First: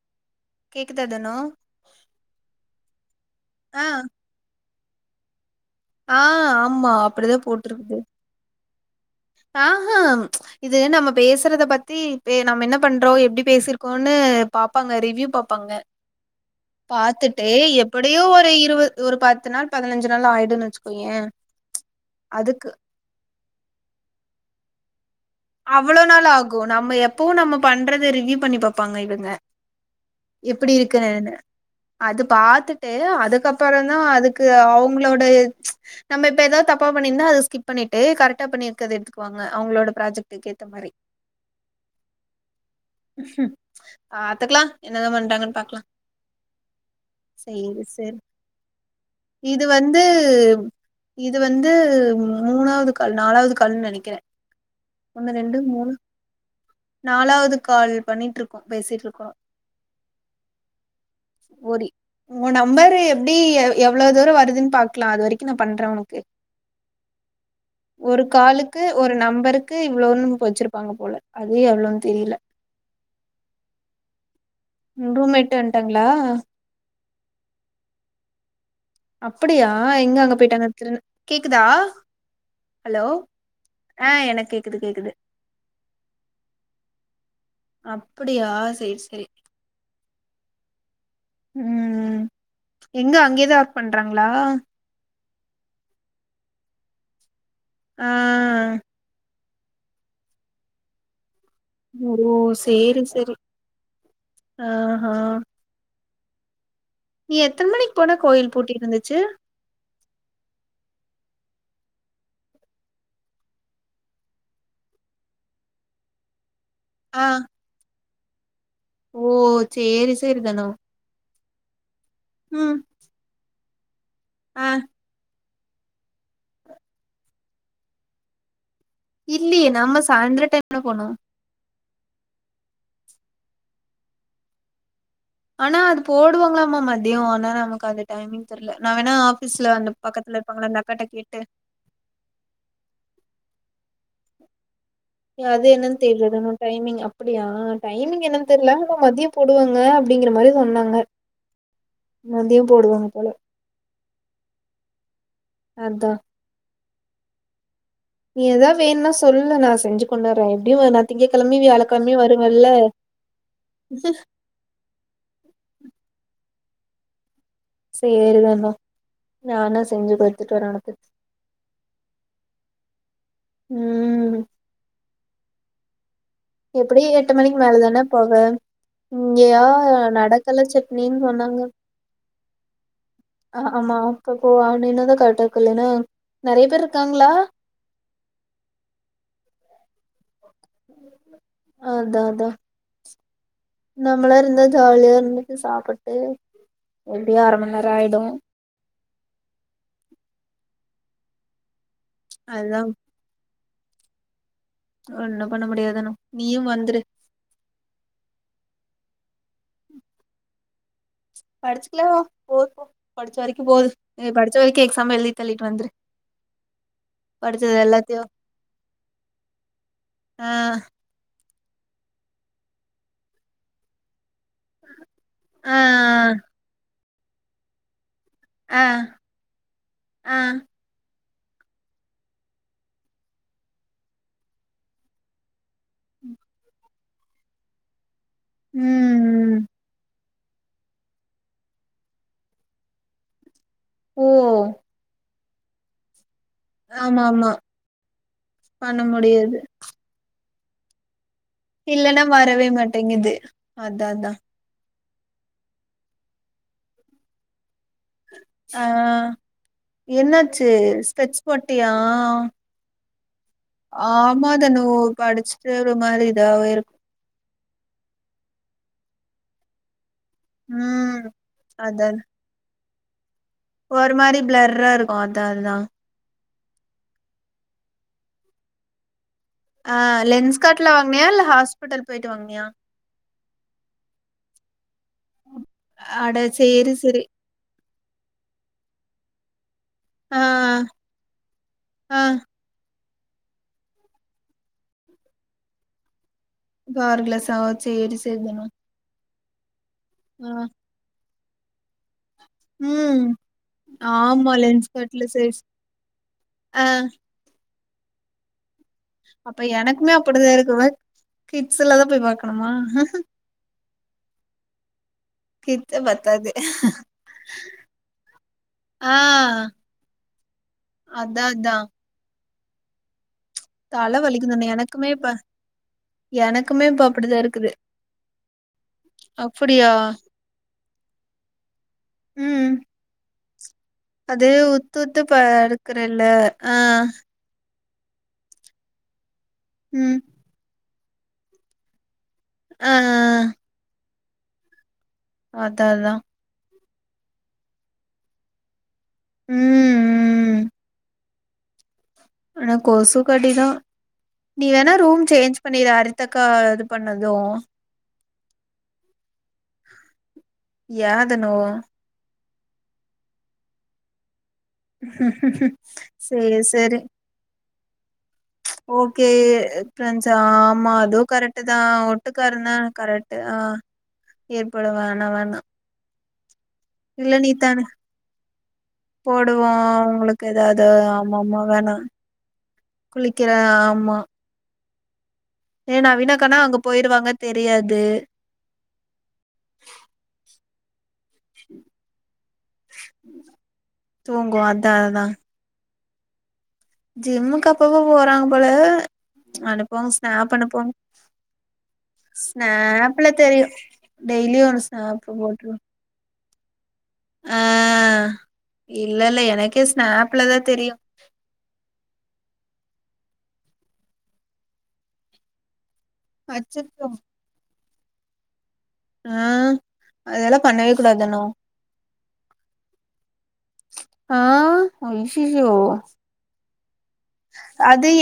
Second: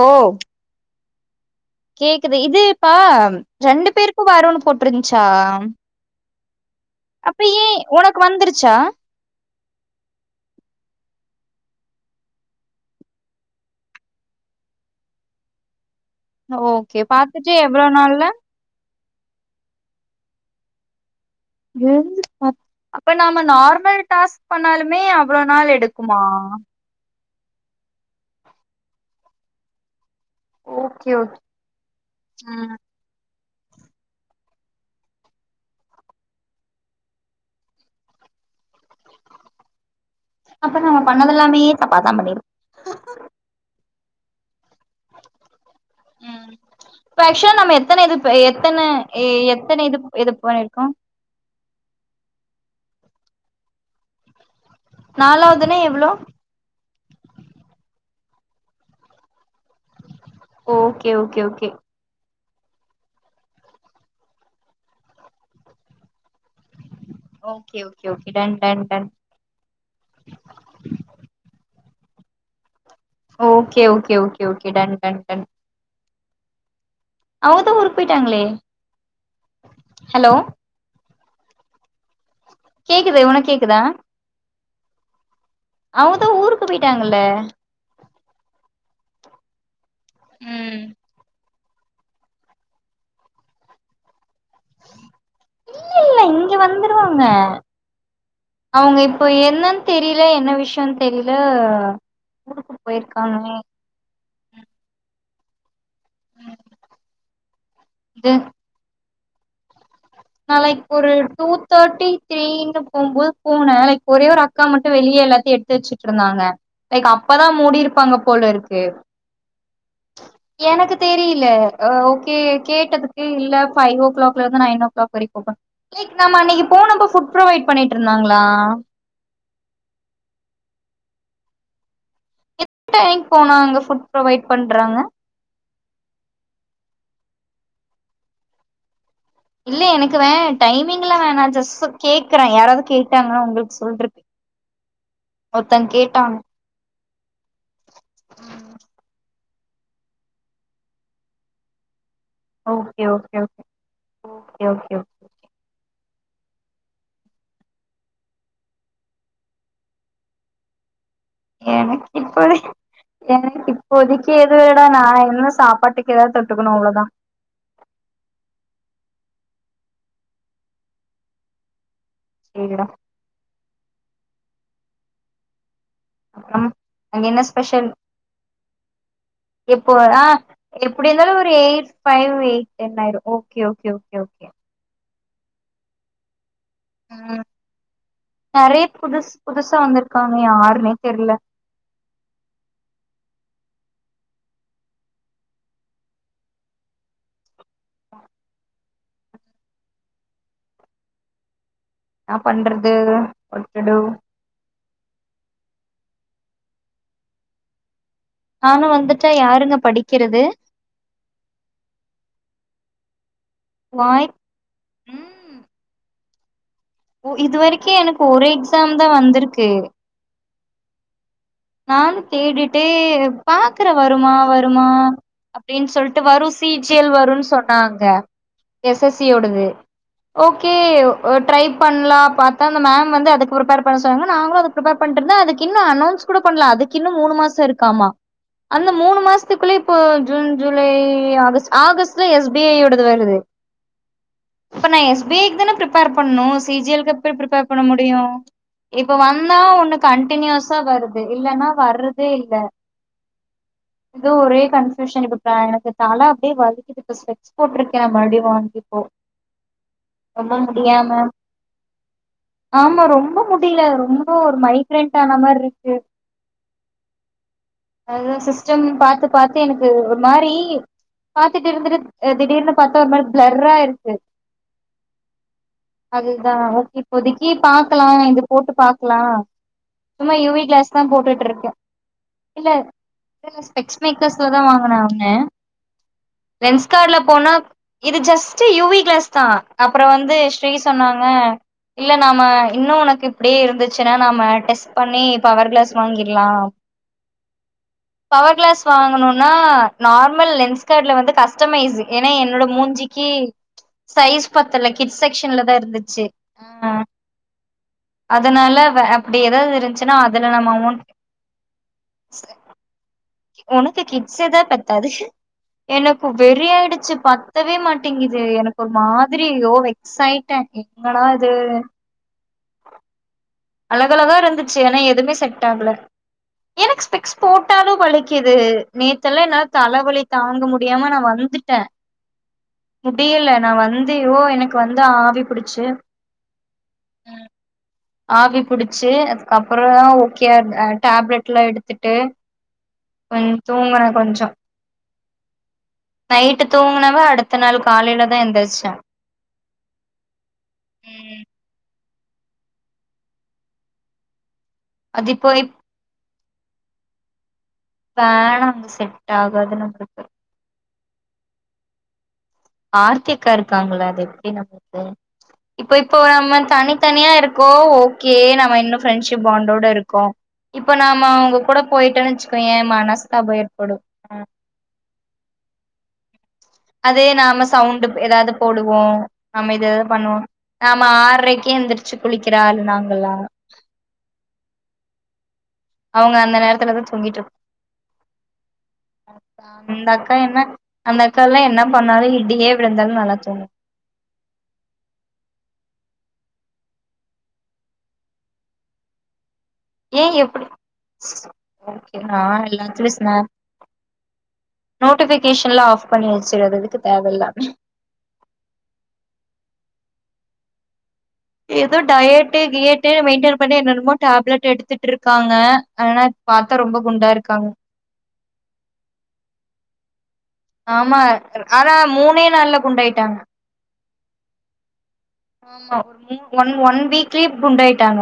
ஓ தடனு கேக்குது இது இப்பா ஆ ரெண்டு பேருக்கு வருன்னு போட் ருந்ச்சா ஆ ஆமா அப்டிதா அப்ப ஏ ஒனக்கு வந்துரு ச்சா ஆஹ இது நம்ம பேசறத பத்தி பே நம்ம என்ன பண்றோ எப்டி பேசிருக்கோன்னு பாப்பாங்க ரிவ்யூ பாப்பாங்க ஓகே பாத்துட்டு எவ்ள எப்படியோ நாள்ல ஒரு இருவது ஒரு பத்து நாள் பதினஞ்சு நாள் ஆயிடுன் வச்சுக்கோய ம் அப்ப நான் நார்மல் டாஸ்க் பண்ணாலுமே அவ அவ்ளோ நாள் ஆகும் நம்ம எப எப்பவும் நம்ம பண்றத ரிவ்யூ பண்ணி பார்ப்பாங்க இவங்க எப்படி ஓகே இருக்குன்னு ஓகே அது ம் பார்த்துட்டு அதுக்கப்புறம் அப்புறம் தான் அதுக்கு அவங்களோட நம்ம இப்ப ஏதாவது தப்பா பண்ணியிருந்தா அது ஸ்கிப் பண்ணிட்டு கரெக்டா பண்ணிருக்கறத எடுத்துக்குவாங்க அவங்களோட ப்ராஜெக்டுக்கு ஏத்த அப்ப நாம மாரி பண்ணதெல்லாமே தப்பாதான் பண்ணிரு ஆஹ் அதுக்கெலாம் உம் இப்ப ஆக்சுவலா நம்ம சேரி எத்தனை இது சேரி எத்தனை எத்தனை இது இது பண்ணியிபண்ணிருக்கோம் இது வந்து மூணாவது கால் நாலாவது கால்னு நினைக்கிறேன் நாலாவதுனா எவ்ளோ நாலாவது கால் பண்ணிட்டு இருக்கோம் பேசிட்டு இருக்கோம் ஓகே ஓகே ஓகே உங்க நம்பர் எப்படி எவ்வளவு தூரம் வருதுன்னு பாக்கலாம் அது வரைக்கும் நான் பண்றேன் உனக்கு ஓகே ஓகே ஒரு ஓகே டன் டன் காலுக்கு டன் ஒரு நம்பருக்கு இவ்வளவுன்னு வச்சிருப்பாங்க போல அது எவ்வளவுன்ட் தெரியிலே ஓகே ஓகே ஓகே ஓகே டன் டன் டன் ஆ அவுங்க தான் ஊருக்கு போயிட்டாங்களே அப்படியா எங்கே ஹலோ அங்கே போயிட்டாங்க தெரி கேக்குதா ஹலோ கேக்குது உனக்கு கேக்குதா ஆஹ் எனக்கு கேக்குது கேக்குது அவங்கதா ஊருக்கு போயிட்டாங்கல்ல அப்படியா சரி சரி உம் உம் எங்க அங்கேதான் ஒர்க் பண்றாங்களா இல்லே இல்லே இங்க வந்துருவாங்க ஆ அவங்க இப்போ என் என்னானு தெரியல என்ன விஷயம் தெரியலே ஊருக்கு போயிருக்காமே ஆஹ்ஹ் நீ எத்தனை மணிக்கு போனே கோயில் பூட்டி இருந்துச்சு நான் லைக் ஒரு டூ தேர்ட்டி த்ரீனு போகும்போது போனேன் லைக் ஒரே ஒரு அக்கா மட்டும் வெளியே எல்லாத்தையும் எடுத்து வச்சுட்டு இருந்தாங்க லைக் ஆ அப்பதான் மூடி இருப்பாங்க போல இருக்கு ஓ சேரி சேரி தனோ இல்ல கே ம் கேட்டதுக்கு இல்ல ஃபைவ் ளல இருந்து ஆ நைன் க் நாம அன்னைக்கு போனப்ப புட் ப்ரொவைட் பண்ணிட்டு இருந்தாங்களா இல்லியே நம்ம சாயந்தர டைம்ல போனம் எத்தன மணிக்கு போனா அங்க ஃபுட் ப்ரொவைட் பண்றாங்க ஆனா அது போடுவாங்களாமா மதியம் ஆனா நமக்கு அந்த டைமிங் தெரில நா வேணா ஆஃபீஸ்ல இல்ல அந்த எனக்கு பக்கத்துல வேன் இருப்பாங்கள அந்த அக்காட்ட டைமிங் எல்லா கேட்டு வேணான் ஜஸ்ட் கேக்குறே யாராவது கேட்டாங்கன்னு அங்களுக்கு சொல்றக்கு அது என்னனு தெரியறது நம்ம டைமிங் அப்ப அப்டியா டைமிங் என்னன்னு தெரில மதியம் போடுவாங்க அப்டிங்கிற மாரி சொன்னாங்க முந்தும் ஓகே போடுவாங்க போல okay okay okay okay okay. அதா நீ எதாவ் வேணுன்னா சொல்லு நா செஞ்சு கொண்டு வர எப்டி நா திங்கக்கெழமயு எனக்கு வியாழக்கெழமயு இப்பது வருவல்ல எனக்கு இப்போதுக்கு ஏது வேடா நா சாப்பாட்டுக்கு ஏதா தொ க்கணு அவ்ளோதா சேர் தனோ நா வேண்ணா செஞ்சு கொடுத்துட்டு வரே உனக்கு இருடா உஹம் அப்புறம் எப்டி அங்க எட்டு என்ன மணிக்கு ஸ்பெஷல் மேலதான போல இங்கயா எப்போ ஆ நடக்கல எப்டி சட்னனு இருந்தாலு ஒரு சொன்னாங்க எயிட் ஃபைவ் எயிட் டென் ஆயிரு ஓகே ஓகே ஆமா ஓகே அப்ப ஓகே கோ அவனு என்னதான் க கட்ட கல ந உம் நெறையா புதுசு புதுசா வந்திருக்கு இருக்கங்க யாருன்னே தெர்ல அதா அதா நம்மளா இருந்த ஜாலியா இருந்துட்டு சாப்பிட்டு எப்டியோ அர மணி நேரம் ஆயிடும் என்ன அதுதா பண்றது வாட்டுடூ ஒன்னு பண்ண முடியாது தனோ நீயு வந்துரு நானும் வந்துட்டா யாருங்க படிக்கிறது படிச்சுக்கல போ படிச்ச வரைக்கு இரு போது வாய்ப் பச்சோ வக்க எக்ஸாம் ம் எழுதித்தல்லிட்டு வந்திரி ஓ இது வரைக்கு எனக்கு ஒரு எக்ஸாம் தா வந்திருக்கு ஆஹ நானு கேட்டுட்டே பாக்குற வருமா வருமா ஆ அப்டின் சொல்ட்டு வரு சி சியல் வருனு சொன்னாங்க ஆ எஸ் எஸ் சி யோடது ஆ ஓகே ஒ ட்ரை பண்ணலா பாத்தா அந்த மேம் வந்து அதுக்கு ப்ரிப்பேர் பண்ண சொன்னாங்க நாங்களு அதுக் ப்ரிப்பேர் பண்ட்ருந்தெ அதுக்கின்னு அனௌன்ஸ் கூட பண்ல அதுக்கு இன்னு மூணு மாசொ இருக்காமா அந்த மூணு ம் மாசத்துக்குள்ள இப்போ ஜூன் ஜூலை ஆகஸ்ட் ஆகஸ்ட்ல எஸ் பி ஐ யோடது வருது ஓ பன எஸ் பி ஐ குதானே ப்ரிப்பேர் பண்ணணு சி ஜி எல் கு ஆமா எப்டி ஆமா பிரிப்பேர் பண்ண முடியு பண்ண இப்ப முடியாது வந்தா ஒன்னு கண்டனியூஸ் ஆ வருத் இல்லன்னா இல்லன்னா வர்றதே இல்ல வரவே மாட்டேங்குது அதா இவு அதா ஒரே கன் டு சனிக்குடுத்தா எனக்கு தலா அப்டியே வலிக்குது இப்ப ஸ்பெக்ஸ் போட்ருக் ஆஹ் ரொம்ப என்னாச்சு முடியாம ஸ்பெக்ஸ் போட்டயா ஆமா ரொம்ப முடில ரொம்ப ஒரு மைக்ரெண்ட் ஆன படிச்சுட்டு மார்ருக் ஒரு மாரி இதாவே இருக்கு சம் பாத்து பாத்து எனக்கு ஒர் மாறி ம் பாத்துட்டு இருந்துடு அதா திடீர்னு பாத்த ஒருமாரி ஒரு மாரி ப்ளர்ரா இருக்கு அதா அதுதா தா ஓகே இப்போதிக்கி பாக்கலா இது போட்டு பாக்லா ஆஹ் லென்ஸ் கா ளாஸ் தா போட்டுட்ருக்கே இல்ல இல்லல்ல ஸ்பெக்ஸ் மேக்கர் ஸ்ல தா வாங்குனேம் அ அட சேரி ரென்ஸ்காட்ல சேரி போனா இது ஜஸ்ட்டு யுவி கிளாஸ் தா அப்றொ வந்து ஆ ஸ்ரீ சொன்னாங்க இல்ல ஆ நாம இன்னு உனக் இப்டியே இருந்துச்சுனா நாம டெஸ்ட் பண்ணி பவர் க்ளேஸ் வாங்கி கவர் க்ளேஸா சேரி சேர் தனு நா நார்மல் ஆ லென்ஸ்காட்ல வந்து கஷ் டமைசு ஏன்னா என்னோட ம். மூஞ்சிக்கு சைஸ் ஆமா லென்ஸ் பத்தல கிட் கட்ல சைஸ். செக்ஷன்ல தா இருந்துச்சு ஆ அதனால வ அப்படி ஏதாவது இருந்துச்சு அப்படிதா இருக்குவே கிட்ஸ் எல்ல தா போய் பாக்கணுமா உனக்கு கிட்ஸேதா பத்தாது கிட்ஸே எனக்கு பத்தாது. வெறி ஆயிடுச்சு பத்தவே மாட்டேங்குது எனக்கு ஒரு ஆ மாதிரி யோ வெக்ஸ்யாயிட்ட என்னடா அதான் இது அதான். தல அழகழகா வலிக்குதுண்ணே இருந்துச்சு ஏன்னா எனக்குமே இப்ப எதுவுமே செட் ஆகல எனக்குமே இப்ப எனக்கு ஸ்பெட்ஸ் அப்படிதான் இருக்குது. போட்டாலு வலிக்குது நேத்தல்லா என்னால அப்படியா? தலைவலி தாங்க முடியாம நா வந்துட்டே ம். முடியல நா வந்து யோ அது எனக்கு உத்து வந்து உத்து ஆவி புடிச்சு பாடுக்கறல்ல ஆ ஆவி புடிச்சு அப்புறோ ம். ஓக்கே டேப்லெட் எல்லா எடுத்துட்டு ஆ கொஞ்சு தூங்குன கொஞ்சு ட அததா தூங்கினவா அடுத்த நாள் காலையில தா எந்திருச்சா உம் உம் ஆன கொசு கடிதா நீ வேணா ரூம் அது இப்போ சேஞ்ச் பண்ணிரு அரித க்க இது பண்ணது வேனாங்க செட் ஆகாது நம்மளுக்கு யாதுனு ஆர்த்கிக்கா இருக்காங்களா அ இப்ப இப்போ சேரி நம்ம சேரி. தனித்தனியா இருக்கோ ஓக்கே நம்ம இன்னு ஓகே ஃப்ரெண்ட்ஷிப் பாண்டோட இருக்கோ ஃப்ரெண்ட்ஸ் ஆமா இப்ப அதுவு நாம உங்க கரெக்ட் தா கூட போயிட்டேன்னு வச்சுக்கோ ஒட்டுக்காருந்தா ஏ கரெக்ட் ஆ மனஸ்தாபம் ஏற்படு ஏற்பட வேணா வேண்டா அதே நாம சவுண்டு ஏதாவது போடுவோ போடுவோ நாம எதுதாவது பண்ணுவோ உங்களுக்கு ஏதாவது நாம ஆமா ஆமா ஆறரைக்கே வேணா எந்திரிச்சு குளிக்கிறாஆளு நாங்கெள்ல்லா குளிக்கிற ஆமா ஏ அவங்க அந்த நவீனாக்கனா அங்க நேரத்துலதா போயிருவாங்க தூங்கிட்டு இருக்க தெரியாது அந்த அக்கா என்ன அந்த அக்க எல்லா என்ன பண்ணாலு இடியியே விழுந்தாலு நல்ல தூங் தூங்கு அதா அதா ஜிம்முக்கு அப்பு போறாங்க போல அனுப்போங்க ஏ ஸ்நாப் எப்டி அனுப்போங்க ஓகே நா எல்லாத்துலயு ஸ்நாப்ல ஸ்நா தெரியு டெய்லியு ஒ ஸ்னாப் போட்டுவ செரி அது [unintelligible] ஆ இல்ல இல்ல எனக்கே செனப் செனாப்புலதா தெரியு ஏதோ டயட்டு கியட்டு மெயின்டென் பண்ணி என்னுமோ டேப்லெட் எடுத்துட்டு இருக்காங்க ஆனா பார்த்தா ரொம்ப அச்சச்சோ குண்டா இருக்காங்க ஆ அதெல்லா பண்ணவே ஆமா கூடாது அனு ஆனா மூனே நாள்ல குண்டாயிட்டாங்க ஆ ஐய்யய்யோ ஆமா ஒன் ஒன் வீக்லி குண்டாயிட்டாங்க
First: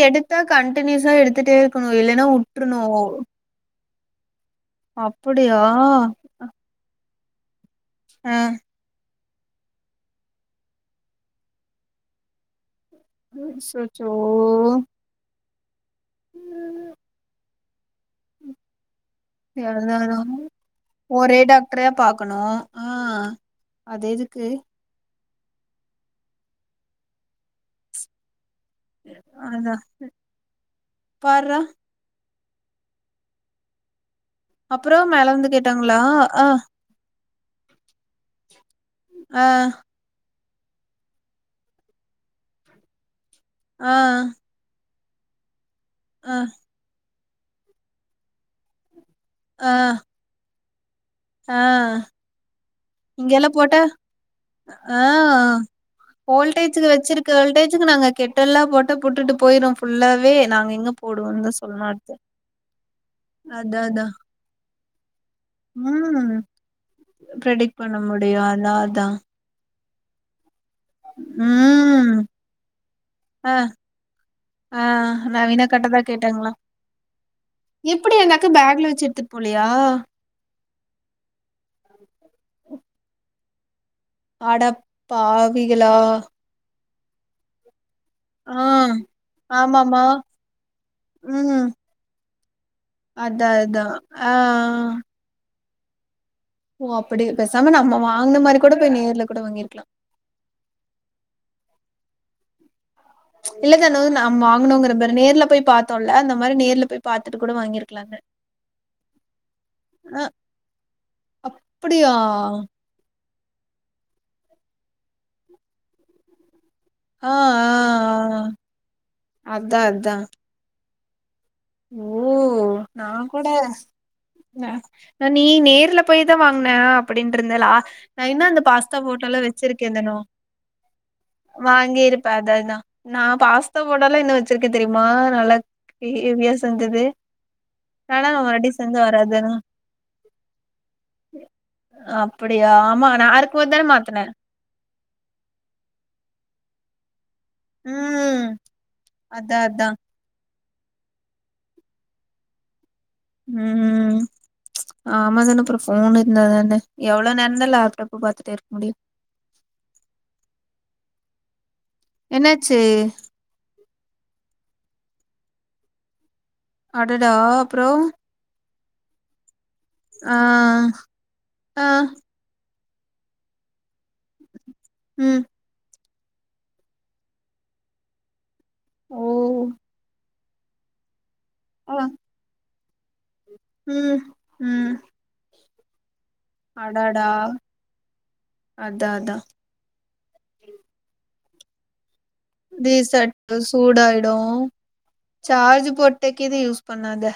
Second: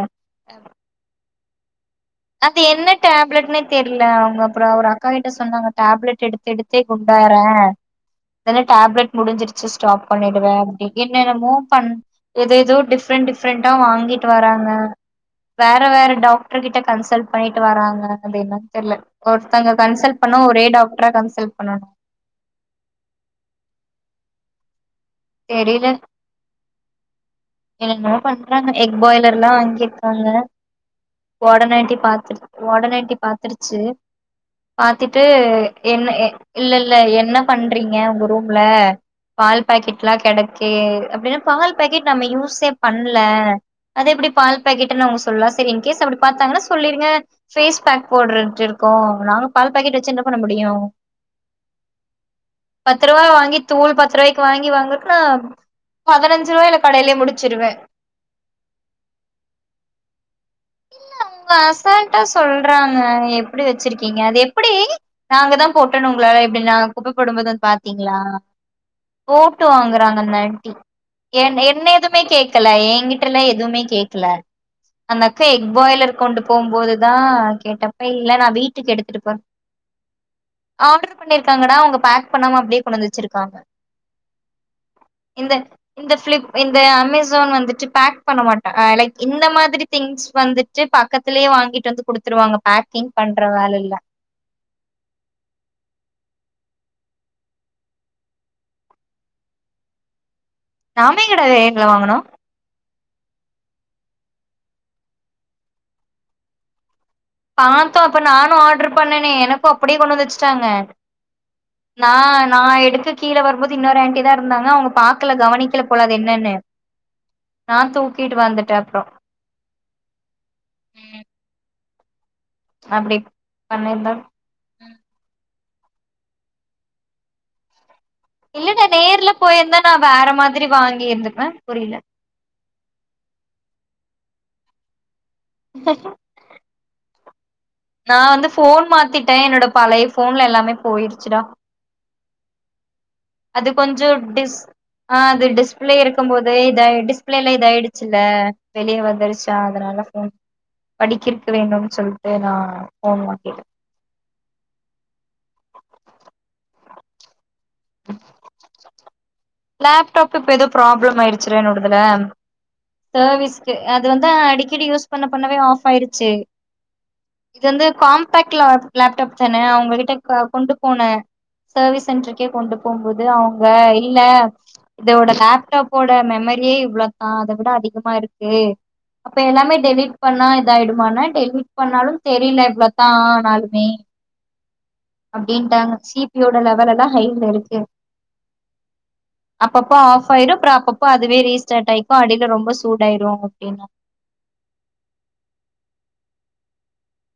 வந்துட்டு ருக்கனு இல்லேன்னா அது உட்றணு என்ன டேப்லெட்னே தெர்ல அவுங்க அப் அப்றோ ஒரு அக்கா கிட்ட சொன்னாங்க டேப்லட் எடுத் தெடுத்தே குண் வேற ஆ வெறு டேப்லெட் முடிஞ்சிருச்சு ஸ்டாப் பண்ணிடுவே அப்டி என்னென்னமோ பண் எதேதோ டிப் டிஃப்ரெண்ட் டிஃப்ரெண்டா அச்சச்சோ வாங்கிட்டு வராங்க ஃபா ல்லன வேற டாக்டரு கிட்ட பொயிட்டு வராங்க அந்த பெய்னா தெர்ல ஒருத்தங்க அதா அதா கன்சல் பண்ணா ஒரே டாக்டரா ஒரே கன்சல் பண்ணனு டாக்டரையா பாக்கணு து தெரியல என்ன பண்ண அதாந்த எக் பாய்லார்லா அதா வாங்கிருக்காங்க பார்றா ஒடனே எட்டி பாத்து ஒடனே எட்டி பாத்துருச்சு அப்புறோ பாத்துட்டு மேல வந்து கேட்டாங்களா என்ன என் ஆ இல் இல்ல என்ன பண்றீங்க உங்க ரூம்ல ஆ பால் பாக் [inaudible] கெடக்கே அப்டினா பால் பாக்கெட் நம்ம யூஸே பண்ல ல ஆ அத எபடி பால் பா [inaudible] என்ன அவுங்க சொல்ல செரி இன் கேஸ் அப்டி ஆ பாத்தாங்னா சொல்லிருங்க பேஃஸ் பேக் போட்ரர்ட்டு இருக்கோ நாங்க ஆ பால் பாக்கெட் வெச்சு என்ன பண்ண முடியு ஆ பத்து ருவாய இங்கெல்லா வாங்கி போட்டா தூள் பத்து ருவாய்க்கு வாங்கி வாங்க ஆ வோல்டேஜுக்கு கடையிலயே வெச்சிருக்க முடிச்சிருவே வோல்டேஜீக்கு நாங்க கெட்டெல்லாபோட்ட புட்டுட்டு போயிரு புல்லாவே கேனா அவுங்க அசால்ட்டா சொல்றாங்க எப்டி அதா அதா வெச்சிருக்கீங்க அத எப்டி நாங்க தா போட்டணு உங்களால ம் எப்டி நாங்க குப்ப போடும்போது வந்து ப்ரெடிக்ட் பண்ண பாத்திங்ளா முடியு அதா அதா போட்டு வாங்க ராங்க [unintelligible] என் என்ன ம் எதுமே கேக்கல எங்கிட்டலா ஆ எதுமே கேக்கல ஆ அந்த எக் நவீனா கரெக்டாதா பாய்லர் கொண்டு கேட்டாங்களா போகும்போதுதா கேட்டப்ப எப்டி இல்ல நா அந்தாக்கு பேக்ல வீட்டுக்கு வச்சு எடுத்துட்டு போ போலியா ஆர்டர் பண்ணிருக்காங்கடா அவுங்க பேக் பண்ணாம அப்டியே கொண்வந்து வச்சிருக்காங்க அடப்பாவிகளா எ அமேசான் வந்துட்டு பேக் பண்ண மாட்ட அ லைக் இந்த மாதிரி ஆமாமா திங்ஸ் வந்துர்ச்சு பக்கத்துலயே ம் வாங்கிட்டு வந்து குடுத் த்ருவாங்க அதா அதா ஆ ஓ அப்புடி பேசாம நம்ம வாங்ன மாரி கோட போய் நேர்ல கூட வாங்கிருக்லா நாம எங்கடா நேர்ல வாங்குனோ இல்ல தன நாம் வாங்னோங்ற பாரு நேர்ல போய் பாத்தோல அந்த மாரி நேர்ல போய் பாத்துட்டு கூட பாத்தோ வாங்கிருக்கலாங்க அப்ப நானு ஆர்டர் பண்ணனே எனக்கு அப்டியே கொண்டு ஆ வந்து வச்சுட்டாங்க அப்டியா நா நா எடுத்து கீழ வரும்போது இன்னொரு ஆன்ட்டிதா இருந்தாங்க அவுங்க பாக்ல கவனிக்கல போல அது என்னனு ஆ ஆ நா தூக்கிட்டு ஆ வந்துட்ட அப்றோ ம் ஓ நா அப்டி கூட பண்ணிருந்தா நான் நீ நேர்ல போய் தா வாங்ன அப்டின்ட்ருந்த லா நா இன்னு அந்த இல்லடா பாஸ்தா நேர்ல ஃபோட்டோலா போயிருந்தா வச்சிருக்கே நா தன வேற மாதிரி வாங்கிருந்துப்பே புரில வாங்கிருப்ப அதாதா நா பாஸ்தா ஃபோட்டோலா இன்ன வெச் ச்சுருக்கே தெரியுமா நல்லக் [unintelligible] வந்தது நா வந்து போன் மாத்துட்டே என்னோட பழைய போன்ல எல்லாமே போயிருச்சுடா அப்புடியா ஆமா நா இருக்கும் அது போது தான கொஞ்சோ மாத்துன டிஸ் ஆ அது டிஸ்பிளே இருக்கும்போது இதாயி டிஸ் பிளேல இது ஆயிடுச்சுல்ல ம் வெளிய வந்துருச்சா அதா அதா அதனால போன் படிக்கிருக்க வேணுன்னு சொல்லிட்டு நா ஃபோன் வாங்கிட்டே உம் உம் ஆமா தனோ அப்பறோ போன் இருந்தா தான எவ்ளோ நேரோ லேப்டாப் இப்ப எதோ ப்ராப்ள ப்ளோ ஆயிடுச்சுட என்னோடது அதுல என்னாச்சு செர்விஸ்க்கு அது வந்து அடிக்கடி யூஸ் பண்ண பண்ணவே ஆஃப் ஆயிடுச்சு அடடா இது வந்து அப்றோ ஃகாம்பாக்ட்ல வந் லேப்டாப் தான அவ் உங்ககிட்ட கா ஆ கொண்டு போன ஆ சர்வீஸ் சென்ட்ரு கொண்டு போம்போது அவுங்க இல்ல இதோட ம் லேப்டாப் போட மெமரியே இவ்ளோதா அத விட அதிகமா இருக் கு ஓ அப்ப எல்லாமே டெலிட் பண்ணா இத ஆயிடுமானன் டெலிட் ஆ பண்ணாலு தெரில எவ்ள தான் நாலுமே உம் அப்டின்ட்டாங்க சீப் பியோட லெவல் எல்லா அடாடா ஹைல இருக்கு அதா அதா அப்பப்ப ஆஃப் பாய்டு ப்ரா அப்பப்ப அதுவே ரீஸ்டாட் ஆய் ரீஸ்டாட் சூடாய்டு சார்ஜு போட்டேக்கிது யூஸ் பண்ணாத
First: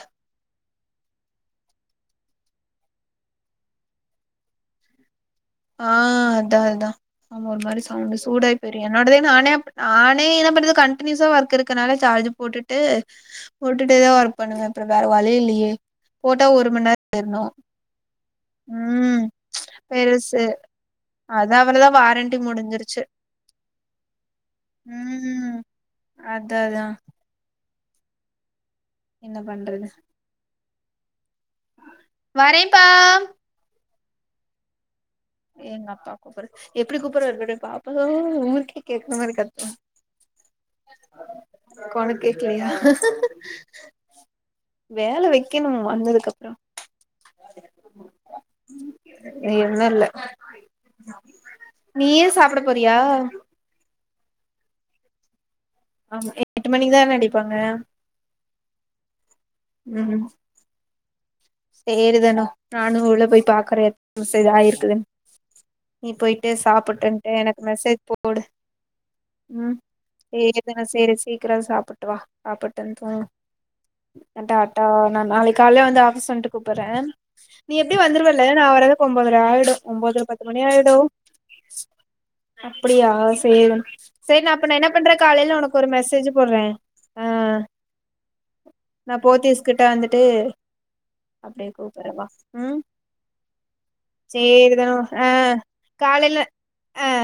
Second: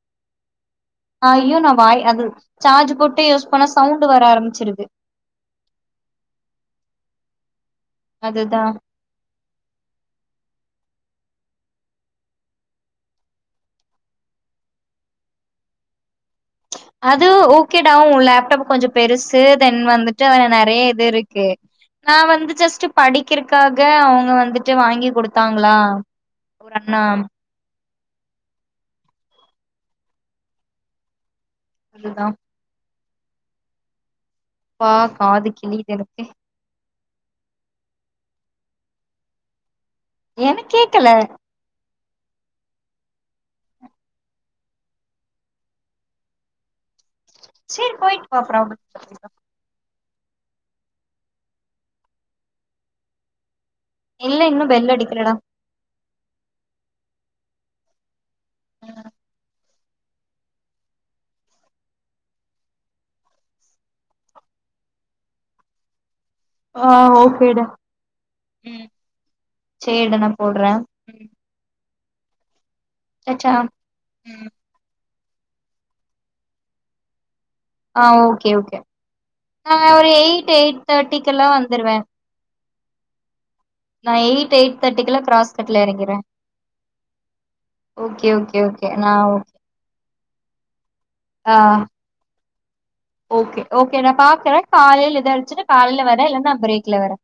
ஐயோ நான் வாய் அது சார்ஜு போட்டே யூஸ் பணா சவுண்டு வர ஆரமிச்சிருது ஆஹ் அதா அதா ஆமா ஒரு மாரி சவுண்டு அதுதா சூடாய்பேரு என்னோடதே நானே நானே என்ன பண்றது கண்டினியூஸா ஒர்க் இருக்கனால சார்ஜ் போட்டுட்டு போட்டுட்டேதா ஒர்க் பண்ணுவே அப்புற வேற வழி இல்லையே போட் அது ஓகேடா உன் லேப்டாப்பு கொஞ்சோ ம் பெருசு தென் வந்துட்டு பெருசு அ நறே இது இருக்கு அதா அவ்ளதா நா வாரண்டி வந்து ஜஸ்ட்டு முடிஞ்சிருச்சு படிக்கிறுகாக அவுங்க வந்துட்டு வாங்கி ம் குடுத்தாங்குளா அதா ஒரு அதா அண்ணா என்ன பண்றது அதுதா வரேன்ப்பா பாக் காது கிழிது எனக்கு புடி கூப்புறாரு பரேங்கா அப்புதா ஊருக்கே கேக்குற மாரி கத்து எனக் கேக்கல கேக்லையா வேல வைக்கணு வந்ததுக்கப்றோ சேரி போய்ட்டு வா அப்றம் இன்னு இல்ல நீயே சாப்புட போறியா இல்ல இன்னு பெல் அடிக்கிலடா ஆமா எட்டு மணிக்குதான் அடிப்பாங்க ஆஹ் உம் சேரிதனோ நானு உள்ள போய் பாக்குறேன் எத் நிம்ஷோ இதாயிருக்குதுன் நீ பொய்ட்டு ஆ சாப்பிட்டுன்ட்டு எனக்கு ஓகேடா மெசேஜ் போடு ம் ம் சேரிடா நா போட்ற சதுனா சரி சீக்கிரம் சாப்புடு [unintelligible] சச்சா [unintelligible] டாட்டா நா நாளைக் கால்லே வந்து ஆஃபிஸ் வந்ட்டு கூப்புற்ற ஆ ஓகே ஓகே ஆயிடு நா ஒரு ஒம்போதர பத்து எயிட் எயிட் தேட்டிக்கெல்லா வந்துருவ அப்புடியா சேரி சேர் நா எயிட் அப்ப நா எயிட் என்ன பண்ற தேர்ட்டிக்கெல்லா கிராஸ் காலைல உனக்கு கட்ல ஒரு எறங்கிற மெசேஜ் போட்ற அ ஓகே ஓகே ஓகே நா ஓகே போத்திஸ் கிட்டா வந்துட்டு ஆ அப்டே கூப்புற்றவா ம் ஓகே ஓகே நா பாக்குற சேரிதான காலைல ஆ எதாிச்சுட்டு காலைல வர இல்ல நா ஆ ப்ரேக்குல வரே